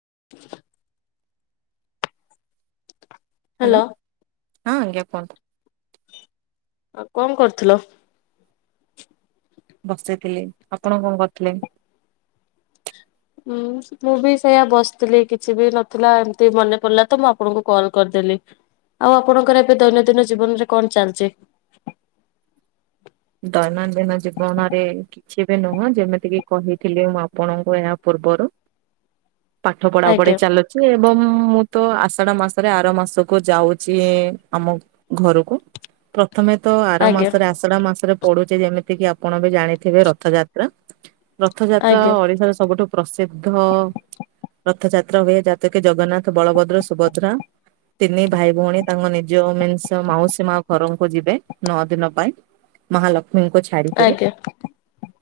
[inaudible] Hello. ହଁ ହାପନ୍ତ ଆଉ କଣ କରୁଥିଲ? ବସିଇଥିଲି ଆପଣ କଣ କରୁଥିଲେ? ଉୁଁ ମୁଁ ବି ସେଇୟା ବସିଥିଲି କିଛି ବି ନଥିଲା ଏମତି ମନେ ପଡିଲା ତ ମୁଁ ଆପଣଙ୍କୁ କଲ କରିଦେଲି। ଆଉ ଆପଣଙ୍କର ଏବେ ଦୈନନ୍ଦିନ ଜୀବନରେ କଣ ଚାଲିଛି? ଦୈନନ୍ଦିନ ଜୀବନରେ କିଛି ବି ନୁହଁ ଯେମିତିକି କହିଥିଲି ମୁଁ ଆପଣଙ୍କୁ ଏହା ପୂର୍ବରୁ ପାଠ ପଢା ପଢି ଆଜ୍ଞା ଚାଲୁଚ ଏବଂ ମୁଁ ତ ଆଷାଢ ମାସରେ ଆର ମାସକୁ ଯାଉଛି ଆମ ଘରକୁ ପ୍ରଥମେ ତ ଆର ଆଜ୍ଞା ମାସରେ ଆଷଢ ମାସ ପଡୁଛି ଯେମିତି କିି ଆପଣ ବି ଜାଣିଥିବେ ରଥଯାତ୍ରା ରଥଯାତ୍ରା ଆଜ୍ଞା ଓଡିଶାର ସବୁଠୁ ପ୍ରସିଦ୍ଧ ରଥଯାତ୍ରା ହୁଏ ଯାାତକ ଜଗନ୍ନାଥ ବଳଭଦ୍ର ସୁଭଦ୍ରା ତିନି ଭାଇ ଭଉଣୀ ତାଙ୍କ ନିଜନ୍ ମାଉସୀ ମା ଘରଙ୍କୁ ଯିବେ ନଅ ଦିନ ପାଇଁ। ମହାଲକ୍ଷ୍ମୀଙ୍କୁ ଛାଡ଼ିିକରେ ଆଜ୍ଞା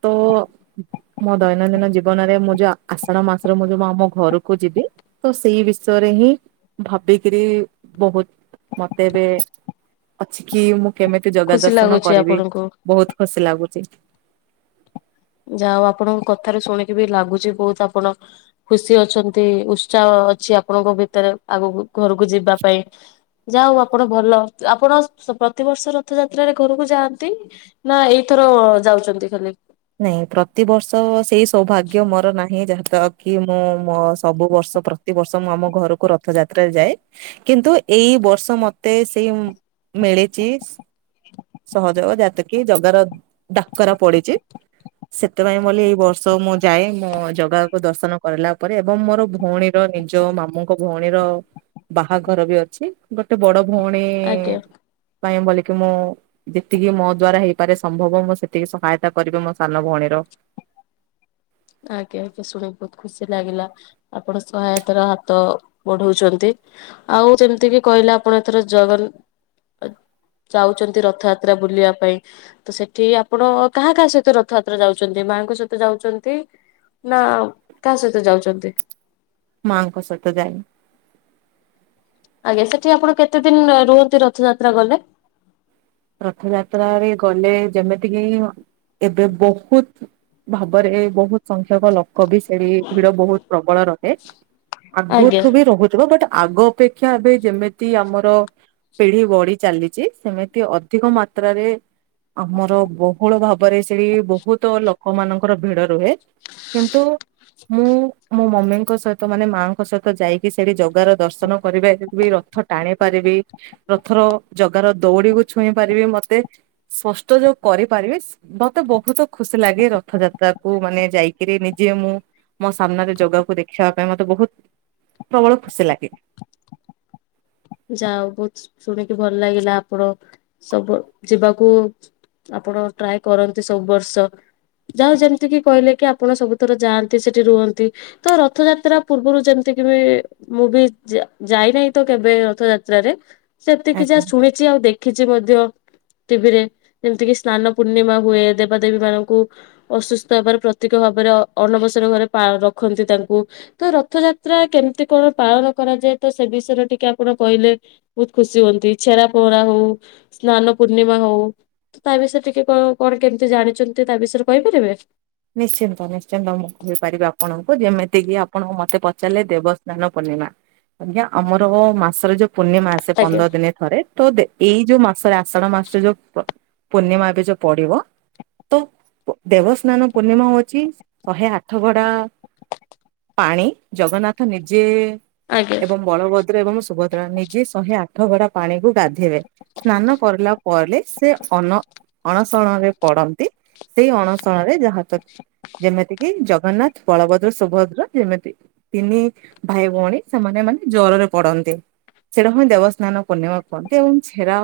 ତ ମୋ ଦୈନନ୍ଦିନ ଜୀବନରେ ମୁଁ ଯୋଉ ଆଷାଢ ମାସରେ ମୁଁ ଯୋଉ ଆମ ଘରକୁ ଯିବି ତ ସେଇ ବିଷୟରେ ଭାବିକରି ବହୁତ ମତେ ଏବେ ଅଛି କି ମୁ କେମିତି ଯୋଗା ଖୁସି ଦର୍ଶନ ଲାଗୁଛି କରିବି ଆପଣଙ୍କୁ। ବହୁତ ଖୁସି ଲାଗୁଛି। ଯାହା ଆପଣଙ୍କୁ କଥାରେ ଶୁଣିକି ବି ଲାଗୁଛି ବହୁତ ଆପଣ ଖୁସି ଅଛନ୍ତି ଉତ୍ସାହ ଅଛି ଆପଣଙ୍କ ଭିତରେ ଆଗକୁ ଘରକୁ ଯିବା ପାଇଁ। ଯା ହ ଆପଣ ଭଲ ଆପଣ ପ୍ରତିବର୍ଷ ରଥଯାତ୍ରାରେ ଘରକୁ ଯାଆନ୍ତି ନା ଏଇଥ ଯାଉଛନ୍ତି ଖାଲି ନାଇଁ ପ୍ରତିବର୍ଷ ସେଇ ସୌଭାଗ୍ୟ ମୋର ନାହିଁ ଯାହାଦାରା କି ମୁଁ ମୋ ସବୁ ବର୍ଷ ପ୍ରତିବର୍ଷ ମୁଁ ଆମ ଘରକୁ ରଥଯାତ୍ରାରେ ଯାଏ କିନ୍ତୁ ଏଇ ବର୍ଷ ମତେ ସେଇ ମିଳିଛି ସହଯୋଗ ଯାତ କି ଜଗାର ଡାକରା ପଡିଛି। ହ ସେଥିପାଇଁ ବୋଲି ଏଇ ବର୍ଷ ମୁଁ ଯାଏ ମୋ ଜଗାକୁ ଦର୍ଶନ କରିଲା ପରେ ଏବଂ ମୋର ଭଉଣୀର ଯୋଉ ମାମୁଙ୍କ ଭଉଣୀର ବାହାଘର ବି ଅଛି ଗୋଟେ ବଡ ଭୋଣେ ଆଜ୍ଞା। ପାଇଁ ବୋଲିକି ମୁଁ ଯେତିକି ମୋ ଦ୍ଵାରା ହେଇପାରେ ସମ୍ଭବ ମୁଁ ସେତିକି ସହାୟତା କରିବେ ମୋ ସାନ ଭଉଣୀର। ଆଜ୍ଞା ଆଜ୍ଞା ଶୁଣିିକି ବହୁତ ଖୁସି ଲାଗିଲା ଆପଣ ସହାୟତାର ହାତ ବଢଉଛନ୍ତି। ଆଉ ଯେମିତି କିି କହିଲେ ଆପଣ ଏଥର ଜଗନ ଯାଉଛନ୍ତି ରଥଯାତ୍ରା ବୁଲିବା ପାଇଁ ତ ସେଠି ଆପଣ କାହା କାହା ସହିତ ରଥଯାତ୍ରା ଯାଉଛନ୍ତି? ମାଙ୍କ ସହିତ ଯାଉଛନ୍ତି ନା କାହା ସହିତ ଯାଉଛନ୍ତି? ମାଙ୍କ ସହିତ ଯାଇ ଆଜ୍ଞା ସେଠି ଆପଣ କେତେ ଦିନ ରୁହନ୍ତି ରଥଯାତ୍ରା ଗଲେ। ରଥଯାତ୍ରାରେ ଗଲେ ଯେମିତିକି ଏବେ ବହୁତ ଭାବରେ ବହୁତ ସଂଖ୍ୟକ ଲୋକ ବି ସେଠ ଭିଡ ବହୁତ ପ୍ରବଳ ରହେ ଆଜ୍ଞା ଆଗଠୁ ବି ରହୁଥିବ ବଟ ଆଗ ଅପେକ୍ଷା ଏବେ ଯେମିତି ଆମର ପିଢି ବଢି ଚାଲିଛି ସେମିତି ଅଧିକ ମାତ୍ରାରେ ଆମର ବହୁଳ ଭାବରେ ସେଠି ବହୁତ ଲୋକ ମାନଙ୍କର ଭିଡ ରୁହେ। କିନ୍ତୁ ମୁଁ ମୋ ମମି ଙ୍କ ସହିତ ମାନେ ମାଙ୍କ ସହିତ ଯାଇକି ସେଠି ଜଗାର ଦର୍ଶନ କରିପାରିବି। ରଥ ଟାଣି ପାରିବି। ରଥର ଜଗାର ଦୌଡିିବୁ ଛୁଇଁ ପାରିବି ମତେ ସ୍ପଷ୍ଟ ଯୋଉ କରିପାରିବି ମତେ ବହୁତ ଖୁସି ଲାଗେ ରଥଯାତ୍ରା। ତାକୁ ମାନେ ଯାଇକିରି ନିଜେ ମୁଁ ମୋ ସାମ୍ନାରେ ଜଗାକୁ ଦେଖିବା ପାଇଁ ମତେ ବହୁତ ପ୍ରବଳ ଖୁସି ଲାଗେ [inaudible] ଯା ବହୁତ ଶୁଣିକି ଭଲ ଲାଗିଲା ଆପଣ ସବୁ ଯିବାକୁ ଆପଣ ଟ୍ରାଏ କରନ୍ତି ସବୁ ବର୍ଷ ଯାହା ଯେମତି କିି କହିଲେ କି ଆପଣ ସବୁଥର ଯାଆନ୍ତି ସେଠି ରୁହନ୍ତି ତ ରଥଯାତ୍ରା ପୂର୍ବରୁ ଯେମିତି ମୁଁ ବି ଯାଇନାହିଁ ତ କେବେ ରର୍ଥଯାତ୍ରାରେ ସେତିକି ଆଜ୍ଞା। ଯାହା ଶୁଣିଛି ଆଉ ଦେଖିଛି ମଧ୍ୟ। ଟିଭିରେ ଯେମିତିକି ସ୍ନାନ ପୂର୍ଣ୍ଣିମା ହୁଏ ଦେବାଦେବୀମାନଙ୍କୁ ଅସୁସ୍ଥ ହେବାର ପ୍ରତି ଭାବରେ ଅଣବସର ଘରେ ରଖନ୍ତି ତାଙ୍କୁ ତ ରଥଯାତ୍ରା କେମିତି କଣ ପାଳନ। କରାଯାଏ ତ ସେ ବିଷୟରେ ଟିକେ ଆ ଠାକୁର କହିଲେ ବହୁତ ଖୁସି ହୁଅନ୍ତି ଛେରା ପହରା ହଉ ସ୍ନାନ ପୂର୍ଣ୍ଣିମା ହଉ। ତା ବିଷୟରେ ଟିକେ କଣ କେମିତି ଜାଣିଛନ୍ତି ତା ବିଷୟରେ କହିପାରିବେ? ନିଶ୍ଚିନ୍ତ ନିଶ୍ଚିନ୍ତ ମୁଁ କହିପାରିବି ଆପଣଙ୍କୁ ଯେମିତିକି ଆପଣ ମତେ ପଚାରିଲେ ଦେବସ୍ନାନ ପୂର୍ଣ୍ଣିମା ଆଜ୍ଞା ଆମର ମାସର ଯୋଉ ପୂର୍ଣ୍ଣିମା ଆସେ ଆଜ୍ଞା ପନ୍ଦର ଦିନେ ଥରେ, ତ ଏଇ ଯୋଉ ମାସରେ ଆଷାଢ ମାସରେ ଯୋଉ ପୂର୍ଣ୍ଣିମା ଏବେ ଯୋଉ ପଡିବ ତ ଦେବସ୍ନାନ ପୂର୍ଣ୍ଣିମା ହଉଛି ଶହେ ଆଠ ଭଡା ପାଣି ଜଗନ୍ନାଥ ନିଜେ ଆଜ୍ଞା ଏବଂ ବଳଭଦ୍ର ଏବଂ ସୁଭଦ୍ରା ନିଜେ ଶହେ ଆଠ ଗଡା ପାଣିକୁ ଗାଧେଇବେ ସ୍ନାନ କରିଲା ପରେ ସେ ଅନ ଅଣସରରେ ପଡନ୍ତି। ସେଇ ଅଣସଣରେ ଯାହା ତ ଯେମିତି କି ଜଗନ୍ନାଥ, ବଳଭଦ୍ର, ସୁଭଦ୍ରା ଯେମିତି ତିନି ଭାଇ ଭଉଣୀ ସେମାନେ। ମାନେ ଜରରେ ପଡନ୍ତି ସେଟାକୁ ହିଁ ଦେବସ୍ନାନ ପୂର୍ଣ୍ଣିମା କୁହନ୍ତି। ଏବଂ ଛେରା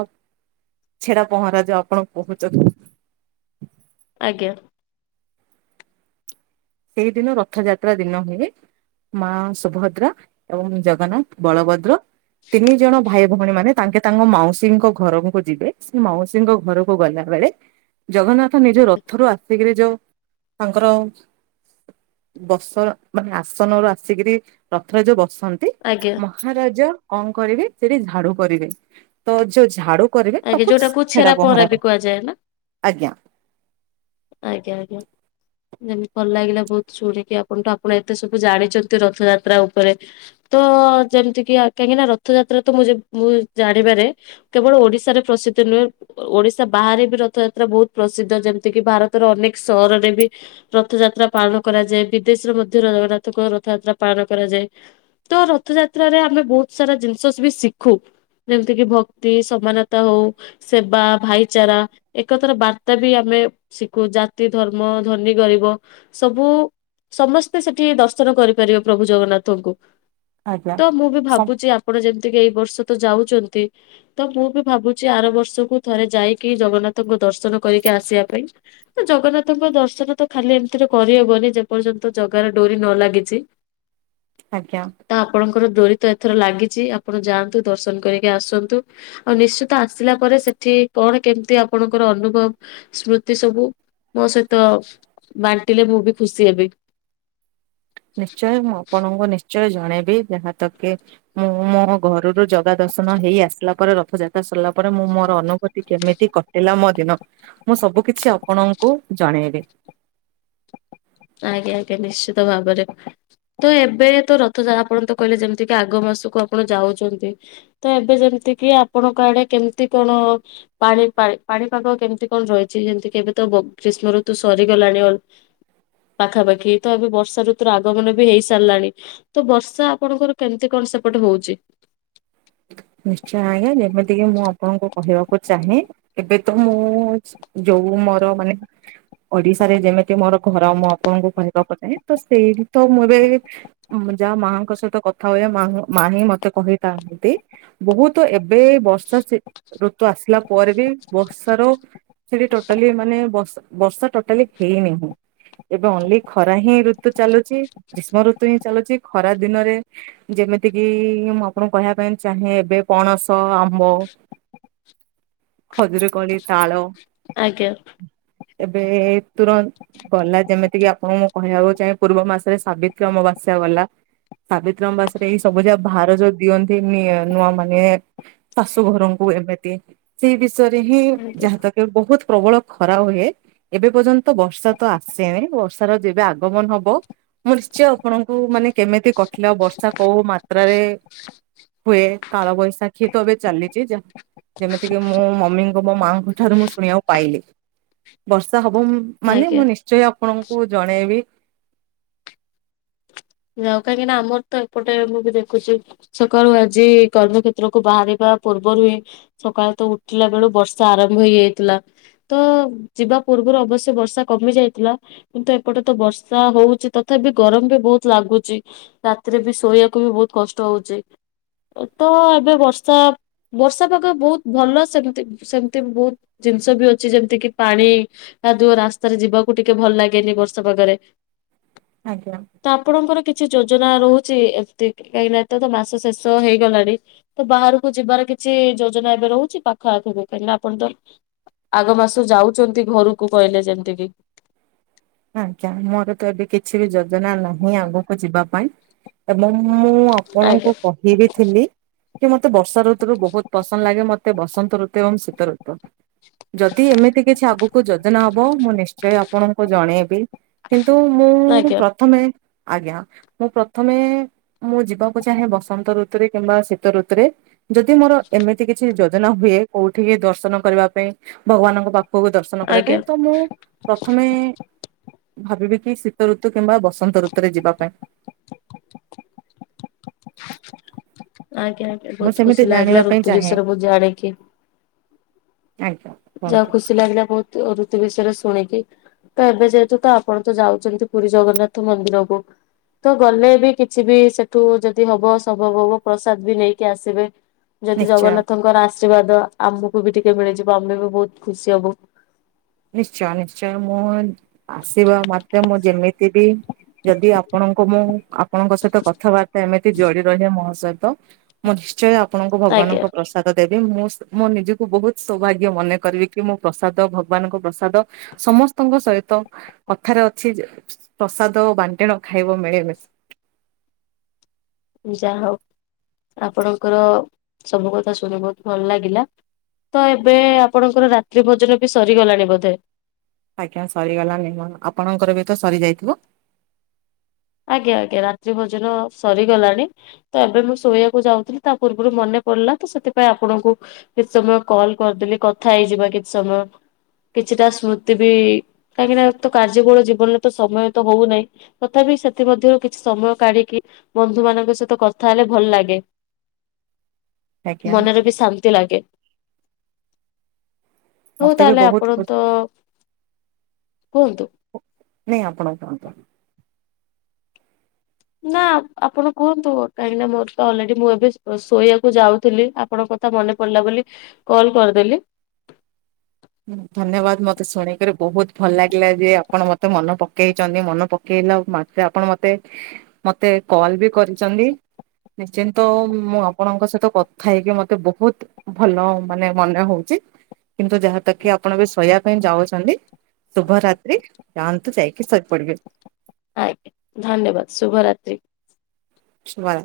ଛେରା ପହଁରା ଯୋଉ ଆପଣ କହୁଛନ୍ତି। ଆଜ୍ଞା। ସେଇଦିନ ରଥଯାତ୍ରା ଦିନ ହୁଏ। ମା ସୁଭଦ୍ରା ଏବଂ ଜଗନ୍ନାଥ ବଳଭଦ୍ର ତିନି ଜଣ ଭାଇ ଭଉଣୀ ମାନେ ତାଙ୍କେ ତାଙ୍କ ମାଉସୀ ଙ୍କ ଘରକୁ ଯିବେ ସେ ମାଉସୀଙ୍କ ଘରକୁ ଗଲା ବେଳେ ଜଗନ୍ନାଥ ନିଜ ରଥରୁୁ ଆସିକିରି ଯୋଉ ତାଙ୍କର ବସ ମାନେ ଆସନରୁୁ ଆସିକିରି ରଥରେ ଯୋଉ ବସ ଅଛନ୍ତି ଆଜ୍ଞା ମହାରାଜା କଣ କରିବେ ସେଠି ଝାଡୁ କରିବେ ତ ଯୋଉ ଝାଡୁ କରିବେ ଆଜ୍ଞା ତାକୁ ଯୋଉଟାକୁ ଛେରା ଛଡା ପହଁରା ବି କର କୁହାଯାଏ ନା? ଆଜ୍ଞା ଆଜ୍ଞା ଆଜ୍ଞା। ଯେମତି ଭଲ ଲାଗିଲା ବହୁତ ଶୁଣିକି ଆପଣଠୁ ଆପଣ ଏତେ ସବୁ ଜାଣିଛନ୍ତି ରଥଯାତ୍ରା ଉପରେ ତ ଯେମିତିକି କାହିଁକି ନା ରଥଯାତ୍ରା ତ ମୁଁ ମୁଁ ଜାଣିବାରେ କେବଳ ଓଡିଶାରେ ପ୍ରସିଦ୍ଧ ନୁହେଁ ଓଡିଶା ବାହାରେ ବି ରଥଯାତ୍ରା ବହୁତ ପ୍ରସିଦ୍ଧ ଯେମିତି କିି ଭାରତ ଅନେକ ସହରରେ ବି ରଥଯାତ୍ରା ପାଳନ କରାଯାଏ ବିଦେଶରେ ମଧ୍ୟ ଜଗନ୍ନାଥଙ୍କ ରଥଯାତ୍ରା ପାଳନ କରାଯାଏ ତ ରଥଯାତ୍ରାରେ ଆମେ ବହୁତ ସାରା ଜିନିଷ ବି ଶିଖୁ ଯେମିତିକି ଭକ୍ତି ସମାନତା ହଉ ସେବା ଭାଇଚାରା ଏକଥାର ବାର୍ତ୍ତା ବି ଆମେ ଶିଖୁ ଜାତି ଧର୍ମ ଧନୀ ଗରିବ ସବୁ ସମସ୍ତେ ସେଠି ଦର୍ଶନ କରିପାରିବେ ପ୍ରଭୁ ଜଗନ୍ନାଥଙ୍କୁ ଆଜ୍ଞା ତ ମୁଁ ବି ସମ୍ ଭାବୁଛି ଆପଣ ଯେମିତି ଏଇ ବର୍ଷ ତ ଯାଉଛନ୍ତି ତ ମୁଁ ବି ଭାବୁଛି ଆର ବର୍ଷକୁ ଥରେ ଯାଇକି ଜଗନ୍ନାଥଙ୍କ ଦର୍ଶନ କରିକି ଆସିବା ପାଇଁ ଜଗନ୍ନାଥଙ୍କ ଦର୍ଶନ ତ ଖାଲି ଏମିତିରେ କରିହବନି ଯେ ପର୍ଯ୍ୟନ୍ତ ଜଗାରେ ଡୋରି ନ ଲାଗିଛି ହ ଆଜ୍ଞା। ର ଦରିତ ଏଥର ଲାଗିଛି ଆପଣ ଯାଆନ୍ତୁ ଦର୍ଶନ କରିକି ଆସନ୍ତୁ ଆଉ ନିଶ୍ଚିତ ଆସିଲା ପରେ ସେଠ କଣ କେମିତି ଆପଣଙ୍କର ଅନୁଭବ ସ୍ମୃତି ଏ ସବୁ ମୋ ସହିତ ବାଣ୍ଟିଲେ ମୁଁ ବି ଖୁସି ହେବି। ନିଶ୍ଚୟ ମୁଁ ଆପଣଙ୍କୁ ନିଶ୍ଚୟ ନି ଜଣେଇବି ଯାହା ତ କି ମୁଁ ମୋ ଘରରୁ ଜଗା ଦର୍ଶନ ହେଇ ଆସିଲା ପରେ ରଥଯାତ୍ରା। ସିଲା ପରେ ମୁଁ ମୋର ଅନୁଭୂତି କେମିତି କଟିଲା ମ ଦିନ ମୁଁ ସବୁ କିଛି ଆପଣଙ୍କୁ ଜଣେଇବି। ଆଜ୍ଞା ଆଜ୍ଞା ନିଶ୍ଚିତ ଭାବରେ ତ ଏବେ ତ ରଥଯ ଆପଣ ତ କହିଲେ ଯେମିତି କିି ଆଗ ମାସକୁ ଆପଣ ଯାଉଛନ୍ତି ତ ଏବେ ଯେମିତି ଯେମତି କିି ଆପଣଙ୍କ ଆଡେ କେମିତି କଣ ପାଣି ପାଣିପାଗ କେମିତି କଣ ରହିଛି ଯେମିତି କେବେ ତ ଗ୍ରୀଷ୍ମ ଋତୁ ସରିଗଲାଣି ଅ ପାଖାପାଖି ତ ଏବେ ବର୍ଷା ଋତୁର ଆଗମନ ବି ହେଇ ସାରିଲାଣି ତ ବର୍ଷା ଆପଣଙ୍କର କେମିତି କଣ ସେପଟ ହଉଛି। ନିଶ୍ଚୟ ଆଜ୍ଞା ଯେମିତିକି ମୁଁ ଆପଣଙ୍କୁ କହିବାକୁ ଚାହେଁ ଏବେ ତ ମୁଁ ଯୋଉ ମୋର ମାନେ ଓଡିଶାରେ ଯେମିତି ମୋର ଘର ମୁଁ ଆପଣଙ୍କୁ କହିବାକୁ ଚାହେଁ ତ ସେଇଠି ତ ମୁଁ ଏବେ ମୁଁ ଯାହା ମାଙ୍କ ସହିତ କଥା ହୁଏ ମା ମା ହିଁ ମତେ କହିଥାନ୍ତି। ବହୁତ ଏବେ ବର୍ଷା ଋତୁ ଆସିଲା। ପରେ ବି ବର୍ଷ ର ସେଠି ଟୋଟାଲି ମାନେ ବର୍ଷା ଟୋଟାଲି ହେଇନାହିଁ। ଏବେ ଓନ୍ଲି ଖରା ହିଁ ଋତୁ ଚାଲୁଛି ଗ୍ରୀଷ୍ମ ଋତୁ ହିଁ ଚାଲୁଛି ଖରା ଦିନରେ ଯେ ଯେମିତି କିି ମୁଁ ଆପଣଙ୍କୁ କହିବା ପାଇଁ ଚାହେଁ ଏବେ ପଣସ, ଆମ୍ବ, ଖଜୁରୀକୋଳି, ତାଳ ଆଜ୍ଞା। ଏବେ ତୁର ଗଲା ଯେମିତିକି ଆପଣଙ୍କୁ ମୁଁ କହିବାକୁ ଚାହେଁ ପୂର୍ବ ମାସରେ ସାବିତ୍ରୀ ଅମବାସ୍ୟା ଗଲା। ସାବିତ୍ରି ଅମାବାସ୍ୟାରେ ଏଇ ସବୁ ଯାହା ଭାର ଯୋଉ ଦିଅନ୍ତି ନୂଆ ମାନେ ଶାଶୁ ଘରଙ୍କୁ ଏମିତି ସେଇ ବିଷୟରେ ହିଁ ଯାହାତ କି ବହୁତ ପ୍ରବଳ ଖରା ହୁଏ। ଏବେ ପର୍ଯ୍ୟନ୍ତ ବର୍ଷା ତ ଆସେନ ବର୍ଷାର ଯେବେ ଆଗମନ ହବ ମୁଁ ନିଶ୍ଚୟ ଆପଣଙ୍କୁ ମାନେ କେମିତି କଟିଲା ବର୍ଷା କୋଉ ମାତ୍ରାରେ ହୁଏ କାଳ ବଇଶାଖିତ ଏବେ ଚାଲିଚି ଯା ଯେମିତିକି ମୁଁ ମମମିଙ୍କୁ ମୋ ମାଆଙ୍କ ଠାରୁ ମୁଁ ଶୁଣିବାକୁ ପାଇଲି ବର୍ଷା ହବ ମୁ ମାନେ ଆଜ୍ଞା ମୁଁ ନିଶ୍ଚୟ ଆପଣଙ୍କୁ ଜଣେଇବି। ଅ କାହିଁକି ନା ଆମର ତ ଏପଟେ ମୁଁ ବି ଦେଖୁଛି ସକାଳୁ ଆଜି କର୍ମକ୍ଷେତ୍ରୁ ବାହାରିବା ପୂର୍ବରୁ ହିଁ ସକାଳ ତ ଉଠିଲା ବେଳୁ ବର୍ଷା ଆରମ୍ଭ ହେଇଯାଇଥିଲା ତ ଯିବା ପୁର୍ବ ପୁର୍ବରୁ ଅବଶ୍ୟ ବର୍ଷା କମି ଯାଇଥିଲା କିନ୍ତୁ ଏପଟେ ତ ବର୍ଷା ହଉଛି ତଥାପି ଗରମ ବି ବହୁତ ଲାଗୁଚି ରାତିରେ ବି ଶୋଇବାକୁ ବି ବହୁତ କଷ୍ଟ ହଉଚି। ତ ଏବେ ବର୍ଷା ବର୍ଷା ପାଗ ବହୁତ ଭଲ ସେମିତି ସେମିତି ବହୁତ ଜିନିଷ ବି ଅଛି ଯେମିତି କିି ପାଣି କାଦୁଅ ରାସ୍ତାରେ ଯିବାକୁ ଟିକେ ଭଲ ଲାଗେନି ବର୍ଷା ପାାଗରେ। ଆଜ୍ଞା। ତ ଆପଣଙ୍କର କିଛି ଯୋଜନା ରହୁଚି ଏମିତି କାହିଁକି ନା ଏଥର ତ ମାସ ଶେଷ ହେଇଗଲାଣି ତ ବାହାରକୁ ଯିବାର କିଛି ଯୋଜନା ଏବେ ରହୁଛି ପାଖ ଆଖ ବି କାହିଁକି ନା ଆପଣ ତ ଆଗ ମାସ ଯାଉଛନ୍ତି ଘରକୁ କହିଲେ ଯେମିତି କି ଆଜ୍ଞା ମୋର ତ ଏବେ କିଛି ବି ଯୋଜନା ନାହିଁ ଆଗକୁ ଯିବା ପାଇଁ ଏବଂ ମୁଁ ଆପଣଙ୍କୁ ଆଜ୍ଞା କହିବି ଥିଲି। କି ମୋତେ ବର୍ଷା ଋତୁୁ ବହୁତ ପସନ୍ଦ ଲାଗେ ମତେ ବସନ୍ତ ଋତୁ ଏବଂ ଶୀତ ଋତୁ। ଯଦି ଏମିତି କିଛି ଆଗକୁ ଯୋଜନା ହବ ମୁଁ ନିଶ୍ଚୟ ଆପଣଙ୍କୁ ଯ ଜଣେଇବି କିନ୍ତୁ ମୁଁ ଆଜ୍ଞା ପ୍ରଥମେ ଆଜ୍ଞା ମୁଁ ପ୍ରଥମେ ମୁଁ ଯିବାକୁ ଚାହେଁ ବସନ୍ତ ଋତୁରେ କିମ୍ବା ଶୀତ ଋତୁରେ। ଯଦି ମୋର ଏମିତି କିଛି ଯୋଜନା ହୁଏ କୋଉଠି ଦର୍ଶନ କରିବା ପାଇଁ ଭଗବାନଙ୍କ ପାଖ ପାଖକୁ ଦର୍ଶନ କରିବା ପାଇଁ ଆଜ୍ଞା ତ ମୁଁ ପ୍ରଥମେ ଭାବିବେ କି ଶୀତ ଋତୁ କିମ୍ବା ବସନ୍ତ ଋତୁରେ ଯିବା ପାଇଁ। [inaudible] ଆଜ୍ଞା ଆଜ୍ଞା ମୁଁ ବହୁତ ସେମିତି ଖୁସି ଜାଣିବା ଲାଗିଲା ପାଇଁ ଋତୁ ଚାହେଁ ବିଷୟରେ ବୋହୁତୁ ଜାଣିକି। ଆଜ୍ଞା ଯାହଉ କୁହନ୍ତୁ ଖୁସି ଲାଗିଲା ବହୁତୁ ଋତୁ ବେଶ ରେ ଶୁଣିକି ତ ଏବେ ଯେହେତୁ ତ ଆପଣ ତ ଯାଉଛନ୍ତି ପୁରୀ ଜଗନ୍ନାଥ ମନ୍ଦିରକୁ ତ ଗଲେ ବି କିଛି ବି ସେଠୁ ଯଦି ହବ ସମ୍ଭବ ହବ ପ୍ରସାଦ ବି ନେଇକି ଆସିବେ। ଯଦି ନିଶ୍ଚୟ। ଜଗନ୍ନାଥଙ୍କର ଆଶୀର୍ବାଦ ଆମକୁ ବି ଟିକେ ମିଳିଯିବ ଆମେ ବି ବହୁତ ଖୁସି ହବୁ। ନିଶ୍ଚୟ ନିଶ୍ଚୟ ମୁଁ ଆସିବା ମାତ୍ରେ ଯେମିତି ବି ଯଦି ଆପଣଙ୍କୁ ମୁଁ ଆପଣଙ୍କ ସହିତ କଥାବାର୍ତ୍ତା ଏମିତି ଜଡି ରହେ ମ ମୁଁ ନିଶ୍ଚୟ ଆପଣଙ୍କୁ ଆଜ୍ଞା ଭଗବାନଙ୍କ ପ୍ରସାଦ ଦେ ମୁଁ ମଁ ନିଜକୁ ବହୁତ ସୌଭାଗ୍ୟ ମନେ କରିବି କି ମୁଁ ପ୍ରସାଦ ଭ ଭଗବାନଙ୍କ ପ୍ରସାଦ ସମସ୍ତଙ୍କ ସହିତ କଥାରେ ଅଛି ପ୍ରସାଦ ବାଣ୍ଟଣ ଖାଇବ ମିଳେମିଶି [inaudible] ଯା ହଉ ଆପଣଙ୍କର ସବୁ କଥା ଶୁଣି ବହୁତ ଭଲ ଲାଗିଲା। ତ ଏବେ ଆପଣଙ୍କର ରାତ୍ରି ଭୋଜନ ବି ସରିଗଲାଣି ବୋଧେ। ଆଜ୍ଞା ସରିଗଲା ଆପଣଙ୍କର ବି ତ ସରି ଯାଇଥିବ। ଆଜ୍ା ଆଜ୍ଞା ରାତି ଭୋଜନ ସରିଗଲାଣି ତ ଏବେ ମୁଁ ଶୋଇବାକୁ ଯାଉଥିଲି ତା ପୂର୍ବରୁ ମନେ ପଡିଲା ସେଥିପାଇଁ ଆପଣଙ୍କୁ କିଛି ସମୟ କଲ କରିଦେଲି କଥା ହେଇଯିବା କିଛି ସମୟ। କିଛିଟା ସ୍ମୃତି ବି କାହିଁକି ନା ତ କାର୍ଯ୍ୟ କଳ ଜୀବନରେ ତ ସମୟ ତ ହଉନାହିଁ ତଥାପି ସେ ମଧ୍ୟରୁ କିଛି ସମୟ କାଢିକି ବନ୍ଧୁ ମାନଙ୍କ ସହିତ କଥା ହେଲେ ଭଲ ଲାଗେ। ଆଜ୍ଞା ମନରେ ବି ଶାନ୍ତି ଲାଗେ। ହଉ ମତେ ବି ତାହେଲେ ବହୁତ ଆପଣ ଖୁସି ତ କୁହନ୍ତୁ। ନଁ ଆପଣ କାମ କରୁ ନା ଆପଣ କୁହନ୍ତୁ କାହିଁକି ନା ମୋର ତ ଅଲରେଡି ମୁଁ ଏବେ ଶୋଇବାକୁ ଯାଉଥିଲି ଆପଣ କ ମନେ ପିଲା ବୋଲି କଲ କରିଦେ ହଁ ଧନ୍ୟବାଦ ମତେ ଶୁଣିକରି ବହୁତ ଭଲ ଲାଗିଲା ଯେ ଆପଣ ମତେ ମନ ପକେଇଛନ୍ତି ମନେ ପକେଇ ମେ ଆପଣ ମତେ ମତେ କଲ ବି କରିଛନ୍ତି। ନିଶ୍ଚିନ୍ତ ମୁଁ ଆପଣଙ୍କ ସହିତ କଥା ହେଇକି ମତେ ବହୁତ ଭଲ ମାନେ ମନେ ହଉଛି। କିନ୍ତୁ ଯାହା ତ କିି ଆପଣ ଏ ଶୋଇବା ପାଇଁ ଯାଉଛନ୍ତି। ଶୁଭ ରାତ୍ରି ଯାଆନ୍ତୁ ଯାଇକି ଶୋଇପଡିବ। ଆଜ୍ଞା ଧନ୍ୟବାଦ ଶୁଭ ରାାତି। ଶୁଭ ରା